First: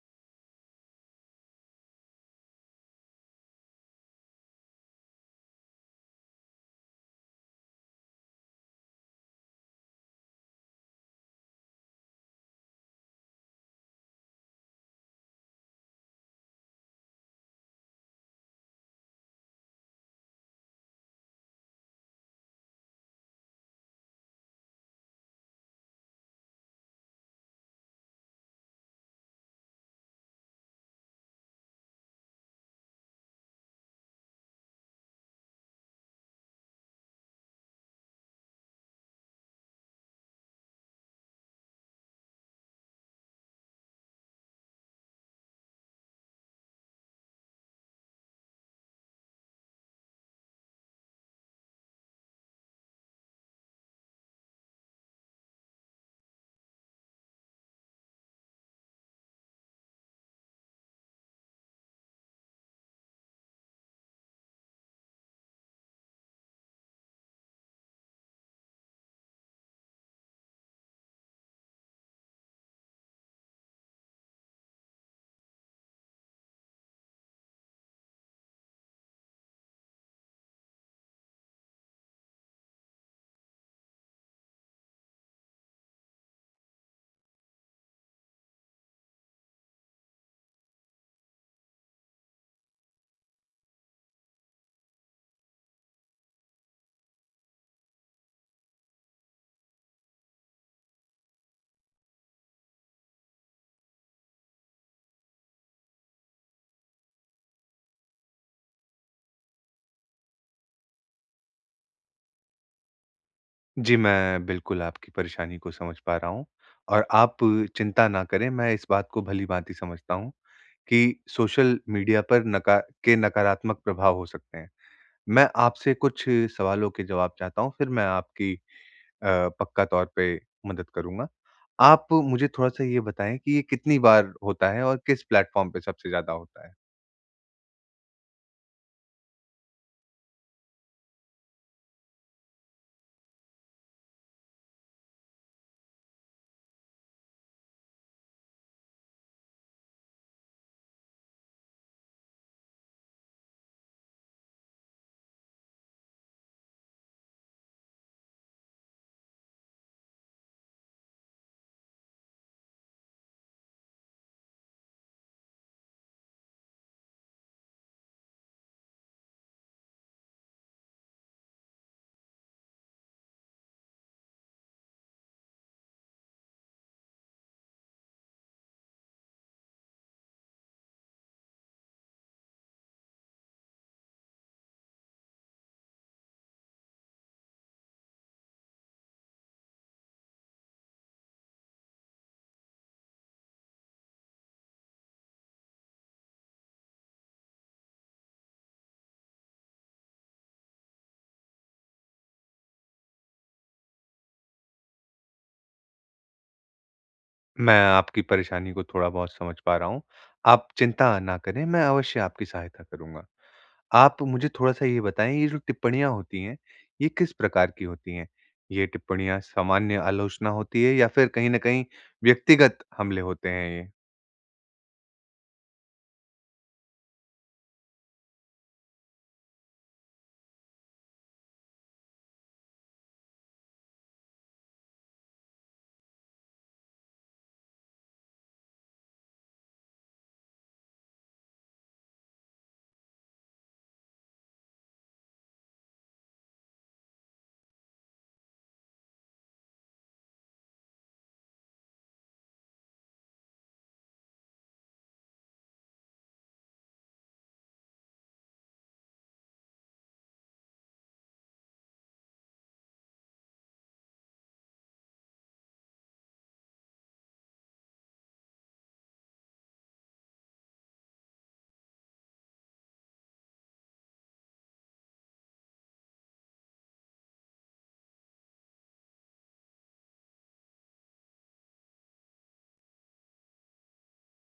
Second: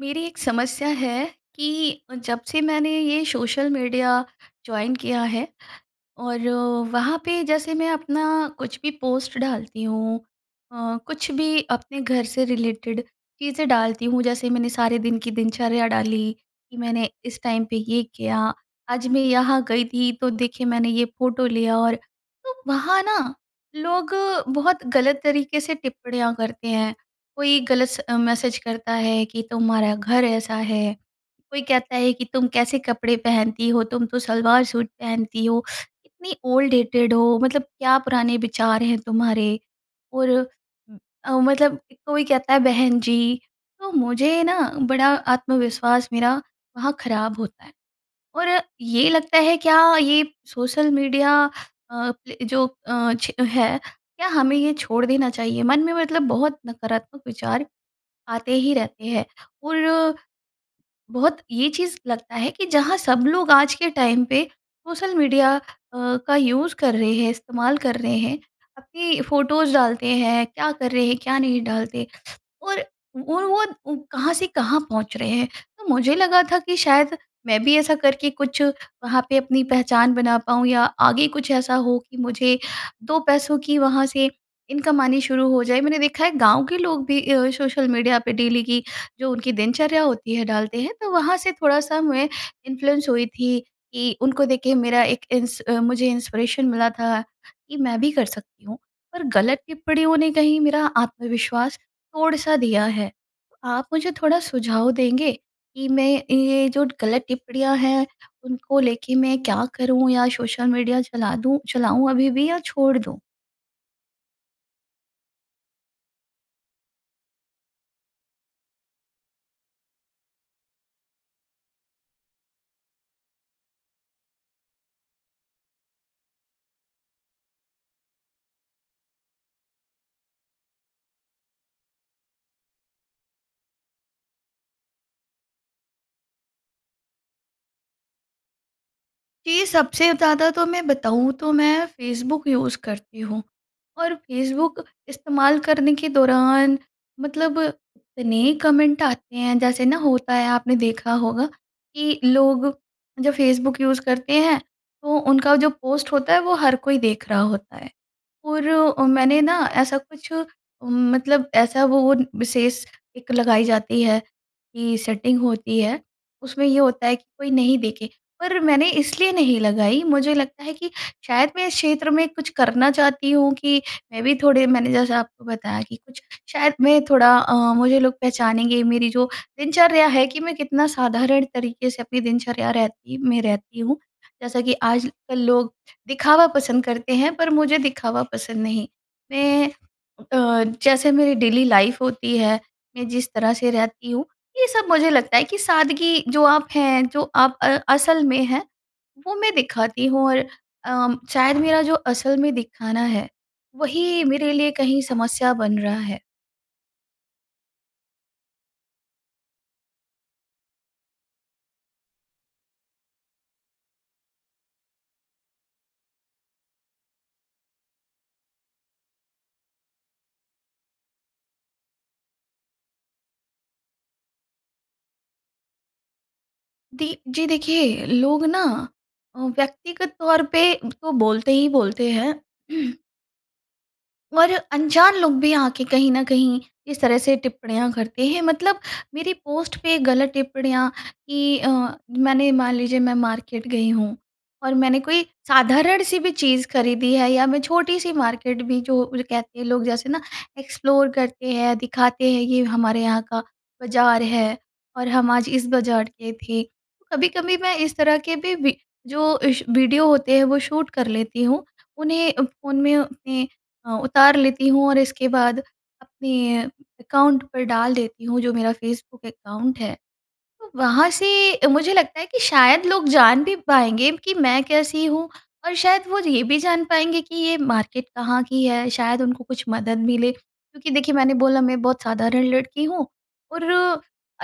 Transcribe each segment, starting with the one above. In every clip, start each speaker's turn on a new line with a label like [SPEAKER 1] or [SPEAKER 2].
[SPEAKER 1] मेरी एक समस्या है, कि जब से मैंने ये सोशल मीडिया जॉइन किया है, और वहाँ पे जैसे मैं अपना कुछ भी पोस्ट डालती हूँ, अ, कुछ भी अपने घर से रिलेटेड चीज़ें डालती हूँ। जैसे मैंने सारे दिन की दिनचर्या डाली, कि मैंने इस टाइम पे ये किया, आज मैं यहाँ गई थी तो देखिए मैंने ये फ़ोटो लिया और तो वहाँ ना लोग बहुत गलत तरीके से टिप्पणियाँ करते हैं। कोई गलत स अ, मैसेज करता है कि, "तुम्हारा घर ऐसा है", कोई कहता है कि, "तुम कैसे कपड़े पहनती हो तुम तो सलवार-सूट पहनती हो, इतनी ओल्ड डेटेड हो, मतलब क्या पुराने विचार हैं तुम्हारे।" और ओ, मतलब कोई कहता है बहन-जी तो मुझे ना बड़ा आत्मविश्वास मेरा वहाँ खराब होता है, और ये लगता है क्या ये सोशल मीडिया अ, जो अ, छ है, क्या हमें ये छोड़ देना चाहिए, मन में मतलब बहुत नकारात्मक विचार आते ही रहते हैं। और बहुत ये चीज़ लगता है कि जहाँ सब लोग आज के टाइम पे, सोशल मीडिया अ, का यूज़ कर रहे हैं इस्तेमाल कर रहे हैं, अपनी फ़ोटोज़ डालते हैं क्या कर रहे हैं, क्या नहीं डालते और वो वो उम, कहाँ से कहाँ पहुँच रहे हैं? तो मुझे लगा था कि शायद मैं भी ऐसा करके कुछ वहाँ पे अपनी पहचान बना पाऊँ या आगे कुछ ऐसा हो कि मुझे 2 पैसों की वहाँ से इनकम आनी शुरू हो जाए। मैंने देखा है गाँव के लोग भी अ, सोशल मीडिया पे डेली की जो उनकी दिनचर्या होती है डालते हैं, तो वहाँ से थोड़ा-सा मैं इन्फ्लुएंस हुई थी कि उनको देख के ही मेरा एक इंस अ, मुझे इंस्पिरेशन मिला था, कि मैं भी कर सकती हूँ, पर गलत टिप्पणियों ने कहीं मेरा आत्मविश्वास तोड़-सा दिया है। आप मुझे थोड़ा सुझाव देंगे कि मैं ए ये जो गलत टिप्पणियाँ हैं उनको लेके मैं क्या करूँ या सोशल मीडिया चला दूँ चलाऊँ अभी भी या छोड़ दूँ?
[SPEAKER 2] जी, मैं बिल्कुल आपकी परेशानी को समझ पा रहा हूँ। और आप चिंता न करें, मैं इस बात को भली-भाँति समझता हूँ, कि सोशल मीडिया पर नका के नकारात्मक प्रभाव हो सकते हैं। मैं आपसे कुछ सवालों के जवाब चाहता हूँ, फिर मैं आपकी अ, पक्का तौर पे मदद करूँगा। आप मुझे थोड़ा-सा ये बताएँ कि ये कितनी बार होता है और किस प्लेटफ़ॉर्म पे सबसे ज़्यादा होता है?
[SPEAKER 1] कि सबसे ज़्यादा तो मैं बताऊँ तो मैं फ़ेसबुक यूज़ करती हूँ। और फ़ेसबुक इस्तेमाल करने के दौरान मतलब इतने कमेंट आते हैं जैसे न होता है आपने देखा होगा, कि लोग जब फ़ेसबुक यूज़ करते हैं तो उनका जो पोस्ट होता है वो हर कोई देख रहा होता है। और अ, मैंने न ऐसा कुछ मतलब ऐसा वो वो विशेष एक लगाई जाती है की सेटिंग होती है, उसमें ये होता है कि कोई नहीं देखे। पर मैंने इसलिए नहीं लगाई मुझे लगता है, कि शायद मैं इस क्षेत्र में कुछ करना चाहती हूँ कि मैं भी थोड़े मैंने जैसा आपको बताया कि कुछ शायद मैं थोड़ा अ, मुझे लोग पहचानेंगे मेरी जो दिनचर्या है कि मैं कितना साधारण तरीके से अपनी दिनचर्या रहती मैं रहती हूँ। जैसा कि आजकल लोग दिखावा पसंद करते हैं, पर मुझे दिखावा पसंद नहीं। मैं अ, जैसे मेरी डेली लाइफ़ होती है, मैं जिस तरह से रहती हूँ, ये सब मुझे लगता है कि सादगी जो आप हैं, जो आप अ असल में हैं वो मैं दिखाती हूँ और अ, शायद मेरा जो असल में दिखाना है, वही मेरे लिए कहीं समस्या बन रहा है।
[SPEAKER 2] मैं आपकी परेशानी को थोड़ा-बहुत समझ पा रहा हूँ। आप चिंता ना करें, मैं अवश्य आपकी सहायता करूँगा। आप मुझे थोड़ा-सा ये बताएँ, ये जो टिप्पणियाँ होती हैं, ये किस प्रकार की होती हैं? ये टिप्पणियाँ सामान्य आलोचना होती है या फिर कहीं न कहीं व्यक्तिगत हमले होते हैं, ये?
[SPEAKER 1] दी जी, देखिए लोग ना अ, व्यक्तिगत तौर पे तो बोलते ही बोलते हैं। और अनजान लोग भी आके कहीं न कहीं इस तरह से टिप्पणियाँ करते हैं, मतलब मेरी पोस्ट पे गलत टिप्पणियाँ की अ, मैंने मान लीजिए मैं मार्केट गई हूँ और मैंने कोई साधारण-सी भी चीज़ खरीदी है या मैं छोटी-सी मार्केट भी जो वो कहते लोग, जैसे ना एक्सप्लोर करते हैं, दिखाते हैं ये हमारे यहाँ का बाज़ार है और हम आज इस बाज़ार के थे। तो कभी-कभी मैं इस तरह के भी वि जो इस वीडियो होते हैं, वो शूट कर लेती हूँ, उन्हें अ, फ़ोन में अपने अ, उतार लेती हूँ और इसके बाद अपने अकाउंट पे डाल देती हूँ, जो मेरा फेसबुक अकाउंट है, तो वहाँ से मुझे लगता है कि शायद लोग जान भी पाएँगे कि मैं कैसी हूँ और शायद वो ये भी जान पाएँगे कि ये मार्केट कहाँ की है। शायद उनको कुछ मदद मिले, क्योंकि देखिए मैंने बोला मैं बहुत साधारण लड़की हूँ और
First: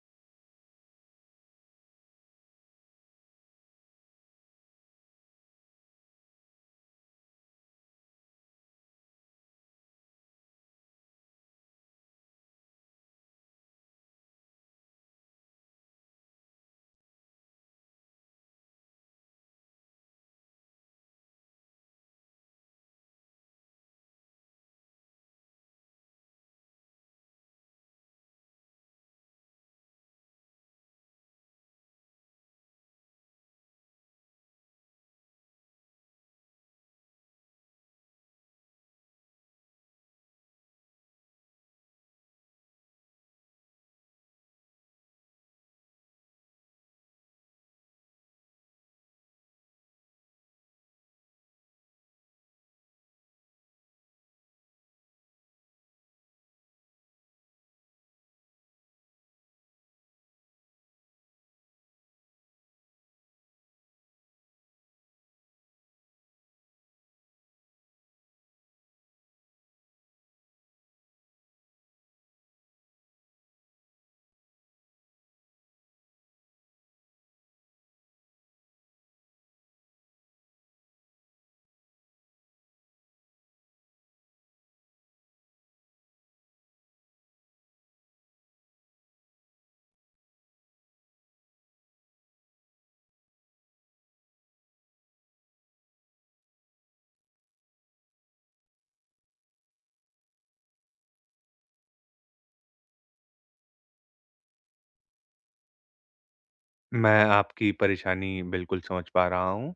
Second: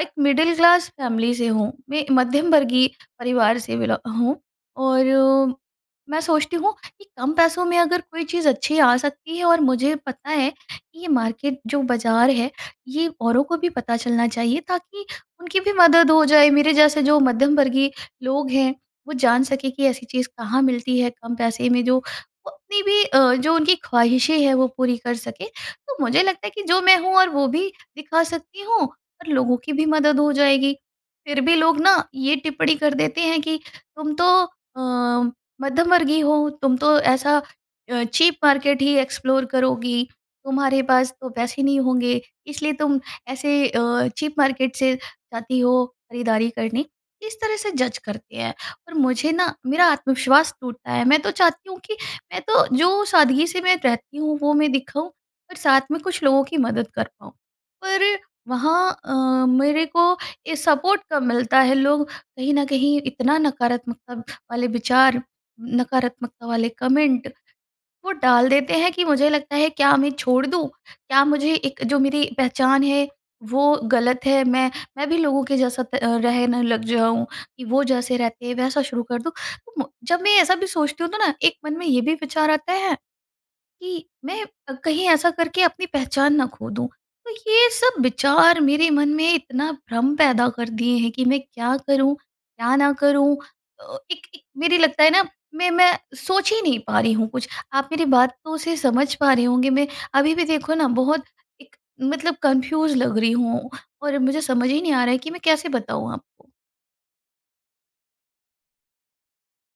[SPEAKER 1] एक मिडिल क्लास फैमिली से हूँ। मैं मध्यम वर्गीय परिवार से बेलो हूँ और मैं सोचती हूँ कि कम पैसों में अगर कोई चीज़ अच्छी आ सकती है और मुझे पता है कि ये मार्केट जो बाज़ार है, ये औरों को भी पता चलना चाहिए, ताकि उनकी भी मदद हो जाए। मेरे जैसे जो मध्यम वर्गीय लोग हैं, वो जान सके कि ऐसी चीज़ कहाँ मिलती है कम पैसे में, जो वो अपनी भी अ, जो उनकी ख़्वाहिशें हैं, वो पूरी कर सके। तो मुझे लगता है कि जो मैं हूँ, वो भी दिखा सकती हूँ और लोगों की भी मदद हो जाएगी। फिर भी लोग ना ये टिप्पणी कर देते हैं कि तुम तो अ, मध्यम वर्गीय हो, तुम तो ऐसा अ, चीप मार्केट ही एक्सप्लोर करोगी, तुम्हारे पास तो पैसे नहीं होंगे, इसलिए तुम ऐसे अ, चीप मार्केट से जाती हो खरीदारी करने। इस तरह से जज करते हैं और मुझे ना मेरा आत्मविश्वास टूटता है। मैं तो चाहती हूँ कि मैं तो जो सादगी से मैं रहती हूँ, वो मैं दिखाऊँ और साथ में कुछ लोगों की मदद कर पाऊँ। पर वहाँ अ, मेरे को ये सपोर्ट कम मिलता है। लोग कहीं न कहीं इतना नकारात्मकता वाले विचार, नकारात्मकता वाले कमेंट वो डाल देते हैं कि मुझे लगता है, क्या मैं छोड़ दूँ? क्या मुझे एक जो मेरी पहचान है, वो गलत है? मैं मैं भी लोगों के जैसा प रहने लग जाऊँ कि वो जैसे रहते हैं, वैसा शुरू कर दूँ। तो म जब मैं ऐसा भी सोचती हूँ, तो ना एक मन में ये भी विचार आता है कि मैं कहीं ऐसा करके अपनी पहचान ना खो दूँ। तो ये सब विचार मेरे मन में इतना भ्रम पैदा कर दिए हैं कि मैं क्या करूँ, क्या ना करूँ? अ, एक एक मेरी लगता है ना मैं मैं सोच ही नहीं पा रही हूँ कुछ। आप मेरी बातों से समझ पा रहे होंगे, मैं अभी भी देखो ना बहुत एक मतलब कन्फ्यूज़ लग रही हूँ और मुझे समझ ही नहीं आ रहा है कि मैं कैसे बताऊँ आपको?
[SPEAKER 2] मैं आपकी परेशानी बिल्कुल समझ पा रहा हूँ।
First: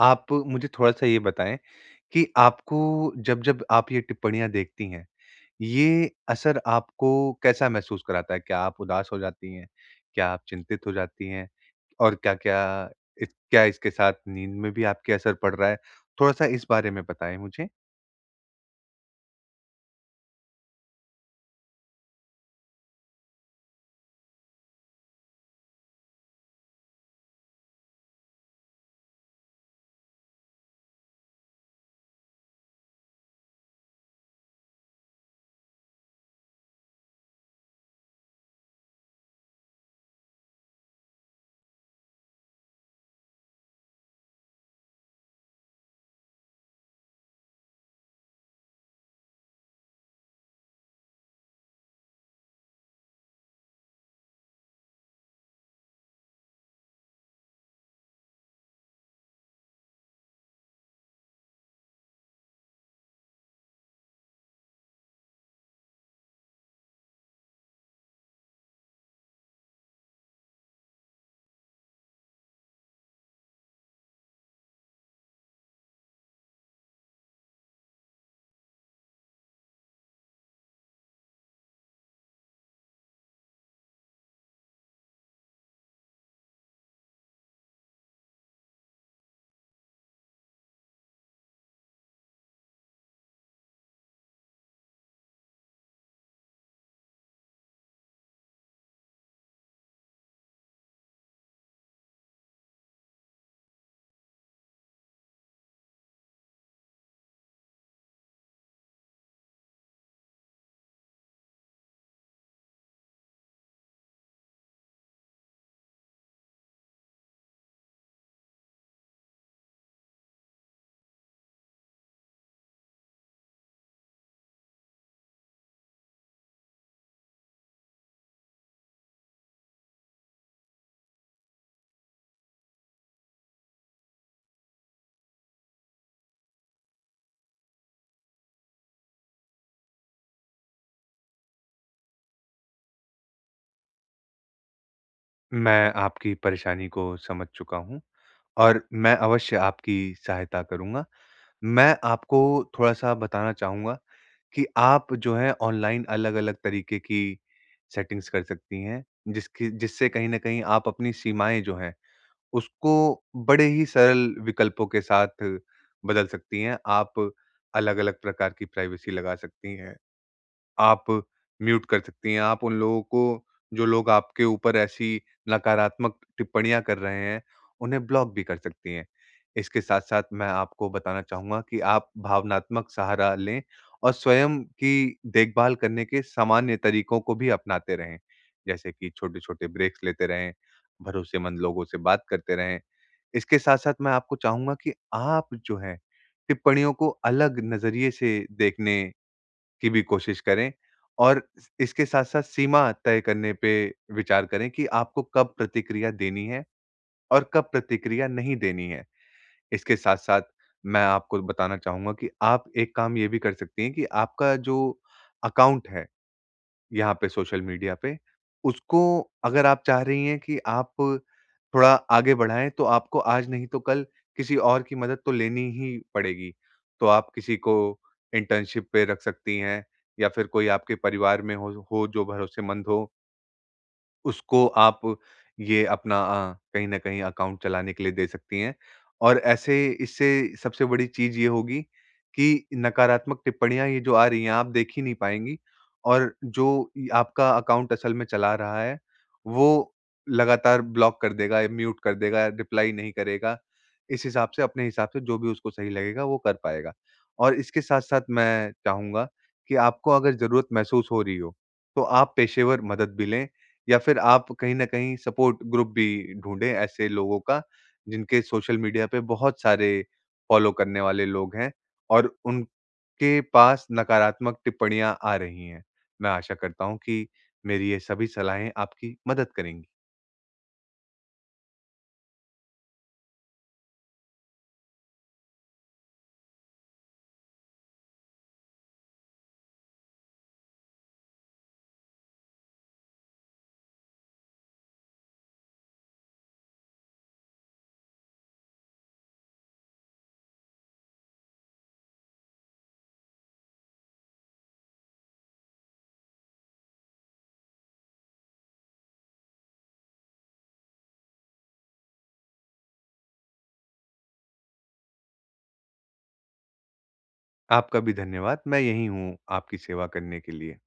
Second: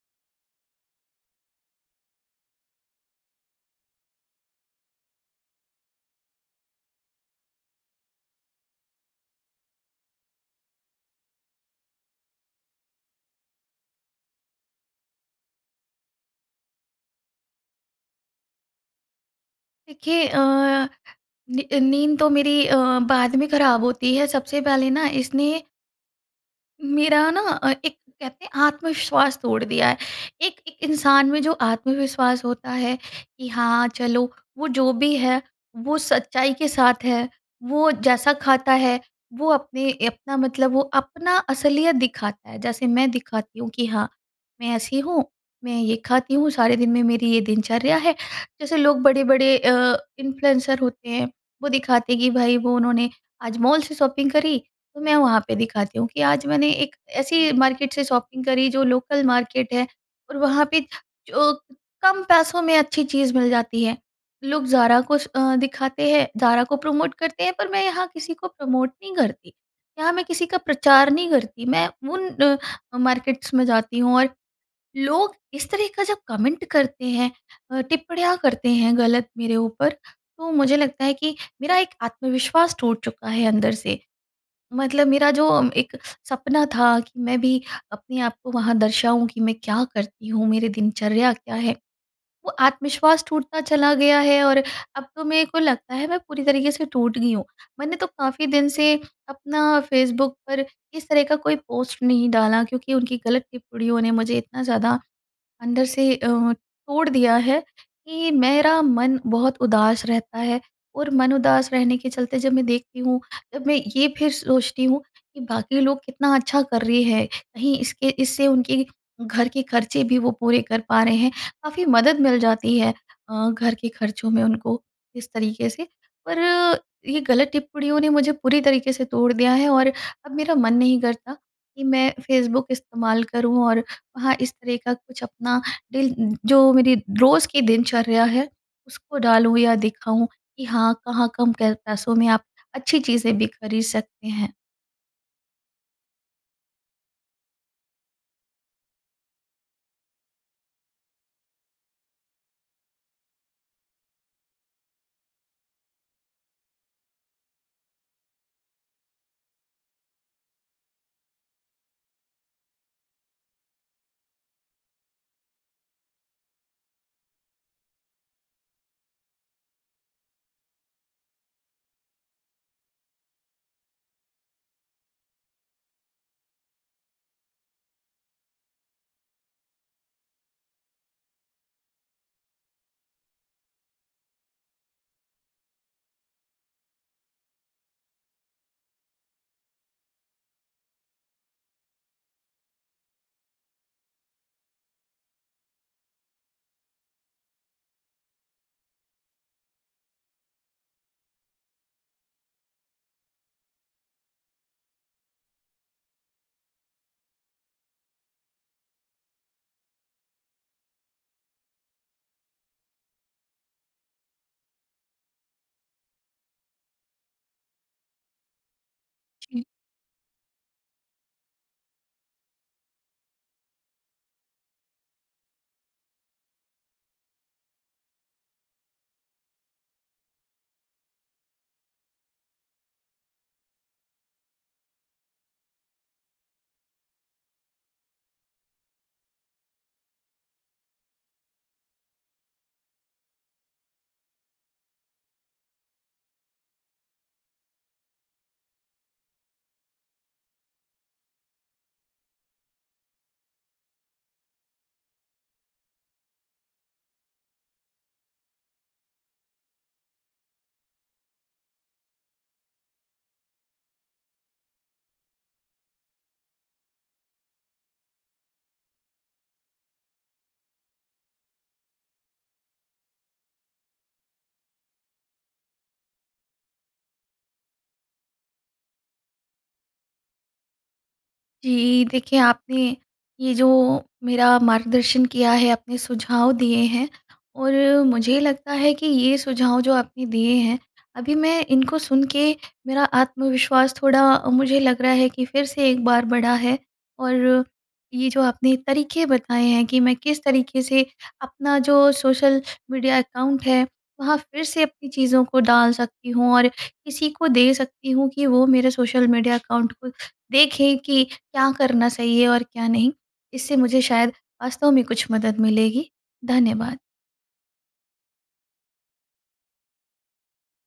[SPEAKER 2] आप मुझे थोड़ा-सा ये बताएँ, कि आपको जब-जब आप ये टिप्पणियाँ देखती हैं, ये असर आपको कैसा महसूस कराता है? क्या आप उदास हो जाती हैं? क्या आप चिंतित हो जाती हैं, और क्या-क्या, क्या इसके साथ नींद में भी आपकी असर पड़ रहा है, थोड़ा-सा इस बारे में बताएँ मुझे?
[SPEAKER 1] देखिए अ, नी नींद तो मेरी अ, बाद में खराब होती है सबसे पहले न इसने मेरा ना अ, एक कहते हैं आत्मविश्वास तोड़ दिया है। एक एक इंसान में जो आत्मविश्वास होता है, कि हाँ चलो, वो जो भी है, वो सच्चाई के साथ है, वो जैसा खाता है, वो अपने अपना मतलब वो अपना असलियत दिखाता है, जैसे मैं दिखाती हूँ कि हाँ, मैं ऐसी हूँ, मैं ये खाती हूँ, सारे दिन में मेरी ये दिनचर्या है। जैसे लोग बड़े-बड़े अ, इन्फ्लुएंसर होते हैं, वो दिखाते हैं कि, भई वो उन्होंने आज मॉल से शॉपिंग करी, तो मैं वहाँ पे दिखाती हूँ कि आज मैंने एक ऐसी मार्केट से शॉपिंग करी जो लोकल मार्केट है और वहाँ पे, जो कम पैसों में अच्छी चीज़ मिल जाती है। लोग ज़ारा को स अ, दिखाते हैं, ज़ारा को प्रमोट करते हैं, पर मैं यहाँ किसी को प्रमोट नहीं करती, यहाँ मैं किसी का प्रचार नहीं करती, मैं उन अ, मार्केट्स में जाती हूँ और लोग इस तरह का जब कमेंट करते हैं अ, टिप्पणियाँ करते हैं, गलत मेरे ऊपर, तो मुझे लगता है कि मेरा एक आत्मविश्वास टूट चुका है अंदर से, मतलब मेरा जो एक सपना था कि मैं भी अपने आप को वहाँ दर्शाऊँ कि मैं क्या करती हूँ, मेरी दिनचर्या क्या है, वो आत्मविश्वास टूटता चला गया है और अब तो मेरे को लगता है मैं पूरी तरीके से टूट गई हूँ। मैंने तो काफ़ी दिन से अपना फेसबुक पर, इस तरह का कोई पोस्ट नहीं डाला क्योंकि उनकी गलत टिप्पणियों ने मुझे इतना ज़्यादा, अंदर से अ, तोड़ दिया है, कि मेरा मन बहुत उदास रहता है और मन उदास रहने के चलते जब मैं देखती हूँ, जब मैं ये फिर सोचती हूँ कि बाकी लोग कितना अच्छा कर रहे हैं, कहीं इसके इससे उनके घर के खर्चे भी वो पूरे कर पा रहे हैं, काफ़ी मदद मिल जाती है अ, घर के खर्चों में उनको, इस तरीके से। पर ये गलत टिप्पणियों ने मुझे पूरी तरीके से तोड़ दिया है और अब मेरा मन नहीं करता, कि मैं फेसबुक इस्तेमाल करूँ और वहाँ इस तरह का कुछ अपना, दिल जो मेरी रोज़ की दिनचर्या है, उसको डालूँ या दिखाऊँ कि, हाँ कहाँ कम क पैसों में आप, अच्छी चीज़ें भी खरीद सकते हैं।
[SPEAKER 2] मैं आपकी परेशानी को समझ चुका हूँ, और मैं अवश्य आपकी सहायता करूँगा। मैं आपको थोड़ा-सा बताना चाहूँगा कि आप जो है ऑनलाइन अलग-अलग तरीके की सेटिंग्स कर सकती हैं, जिसकी जिससे कहीं न कहीं आप अपनी सीमाएँ जो हैं, उसको बड़े ही सरल विकल्पों के साथ बदल सकती हैं। आप अलग-अलग प्रकार की प्राइवेसी लगा सकती हैं। आप म्यूट कर सकती हैं, आप उन लोगों को, जो लोग आपके ऊपर ऐसी नकारात्मक टिप्पणियाँ कर रहे हैं, उन्हें ब्लॉक भी कर सकती हैं। इसके साथ-साथ मैं आपको बताना चाहूँगा कि आप भावनात्मक सहारा लें और स्वयं की देख-भाल करने के सामान्य तरीकों को भी अपनाते रहें। जैसे कि छोटे-छोटे ब्रेक्स लेते रहें, भरोसेमंद लोगों से बात करते रहें। इसके साथ-साथ मैं आपको चाहूँगा कि आप जो है टिप्पणियों को अलग नज़रिए से देखने की भी कोशिश करें और इसके साथ-साथ सीमा तय करने पे विचार करें कि आपको कब प्रतिक्रिया देनी हैं, और कब प्रतिक्रिया नहीं देनी हैं। इसके साथ-साथ मैं आपको बताना चाहूँगा कि आप एक काम ये भी कर सकती हैं कि आपका जो अकाउंट है, यहाँ पे सोशल मीडिया पे। उसको
[SPEAKER 1] जी।
[SPEAKER 2] अगर आप चाह रही हैं कि आप थोड़ा आगे बढ़ाएँ तो आपको आज नहीं तो कल किसी और की मदद तो लेनी ही पड़ेगी। तो आप किसी को इंटर्नशिप पे रख सकती हैं, या फिर कोई आपके परिवार में हो हो जो भरोसेमंद हो। उसको आप ये अपना अ, कहीं न कहीं अकाउंट चलाने के लिए दे सकती हैं। और ऐसे इससे सबसे बड़ी चीज़ ये होगी कि नकारात्मक टिप्पणियाँ ये जो आ रही हैं आप देख ही नहीं पाएँगी। और जो य आपका अकाउंट असल में चला रहा है वो लगातार ब्लॉक कर देगा या म्यूट कर देगा, रिप्लाई नहीं करेगा। इस हिसाब से अपने हिसाब से जो भी उसको सही लगेगा वो कर पाएगा। और इसके साथ-साथ मैं चाहूँगा कि आपको अगर ज़रूरत महसूस हो रही हो, तो आप पेशेवर मदद भी लें या फिर आप कहीं न कहीं सपोर्ट ग्रुप भी ढूँढे ऐसे लोगों का, जिनके सोशल मीडिया पे बहुत सारे फ़ॉलो करने वाले लोग हैं, और उनके पास नकारात्मक टिप्पणियाँ आ रही हैं। मैं आशा करता हूँ कि मेरी ये सभी सलाहें आपकी मदद करेंगी।
[SPEAKER 1] जी। देखिए आपने ये जो मेरा मार्गदर्शन किया है अपने सुझाव दिए हैं, और मुझे लगता है कि ये सुझाव जो आपने दिए हैं, अभी मैं इनको सुन के मेरा आत्मविश्वास थोड़ा मुझे लग रहा है कि फिर से एक बार बढ़ा है। और ये जो आपने तरीके बताए हैं कि मैं किस तरीके से अपना जो सोशल मीडिया अकाउंट है वहाँ फिर से अपनी चीज़ों को डाल सकती हूँ और किसी को दे सकती हूँ कि वो मेरे सोशल मीडिया अकाउंट को देखें कि क्या करना सही है और क्या नहीं, इससे मुझे शायद वास्तव में कुछ मदद मिलेगी। धन्यवाद।
[SPEAKER 2] आपका भी धन्यवाद। मैं यही हूँ आपकी सेवा करने के लिए।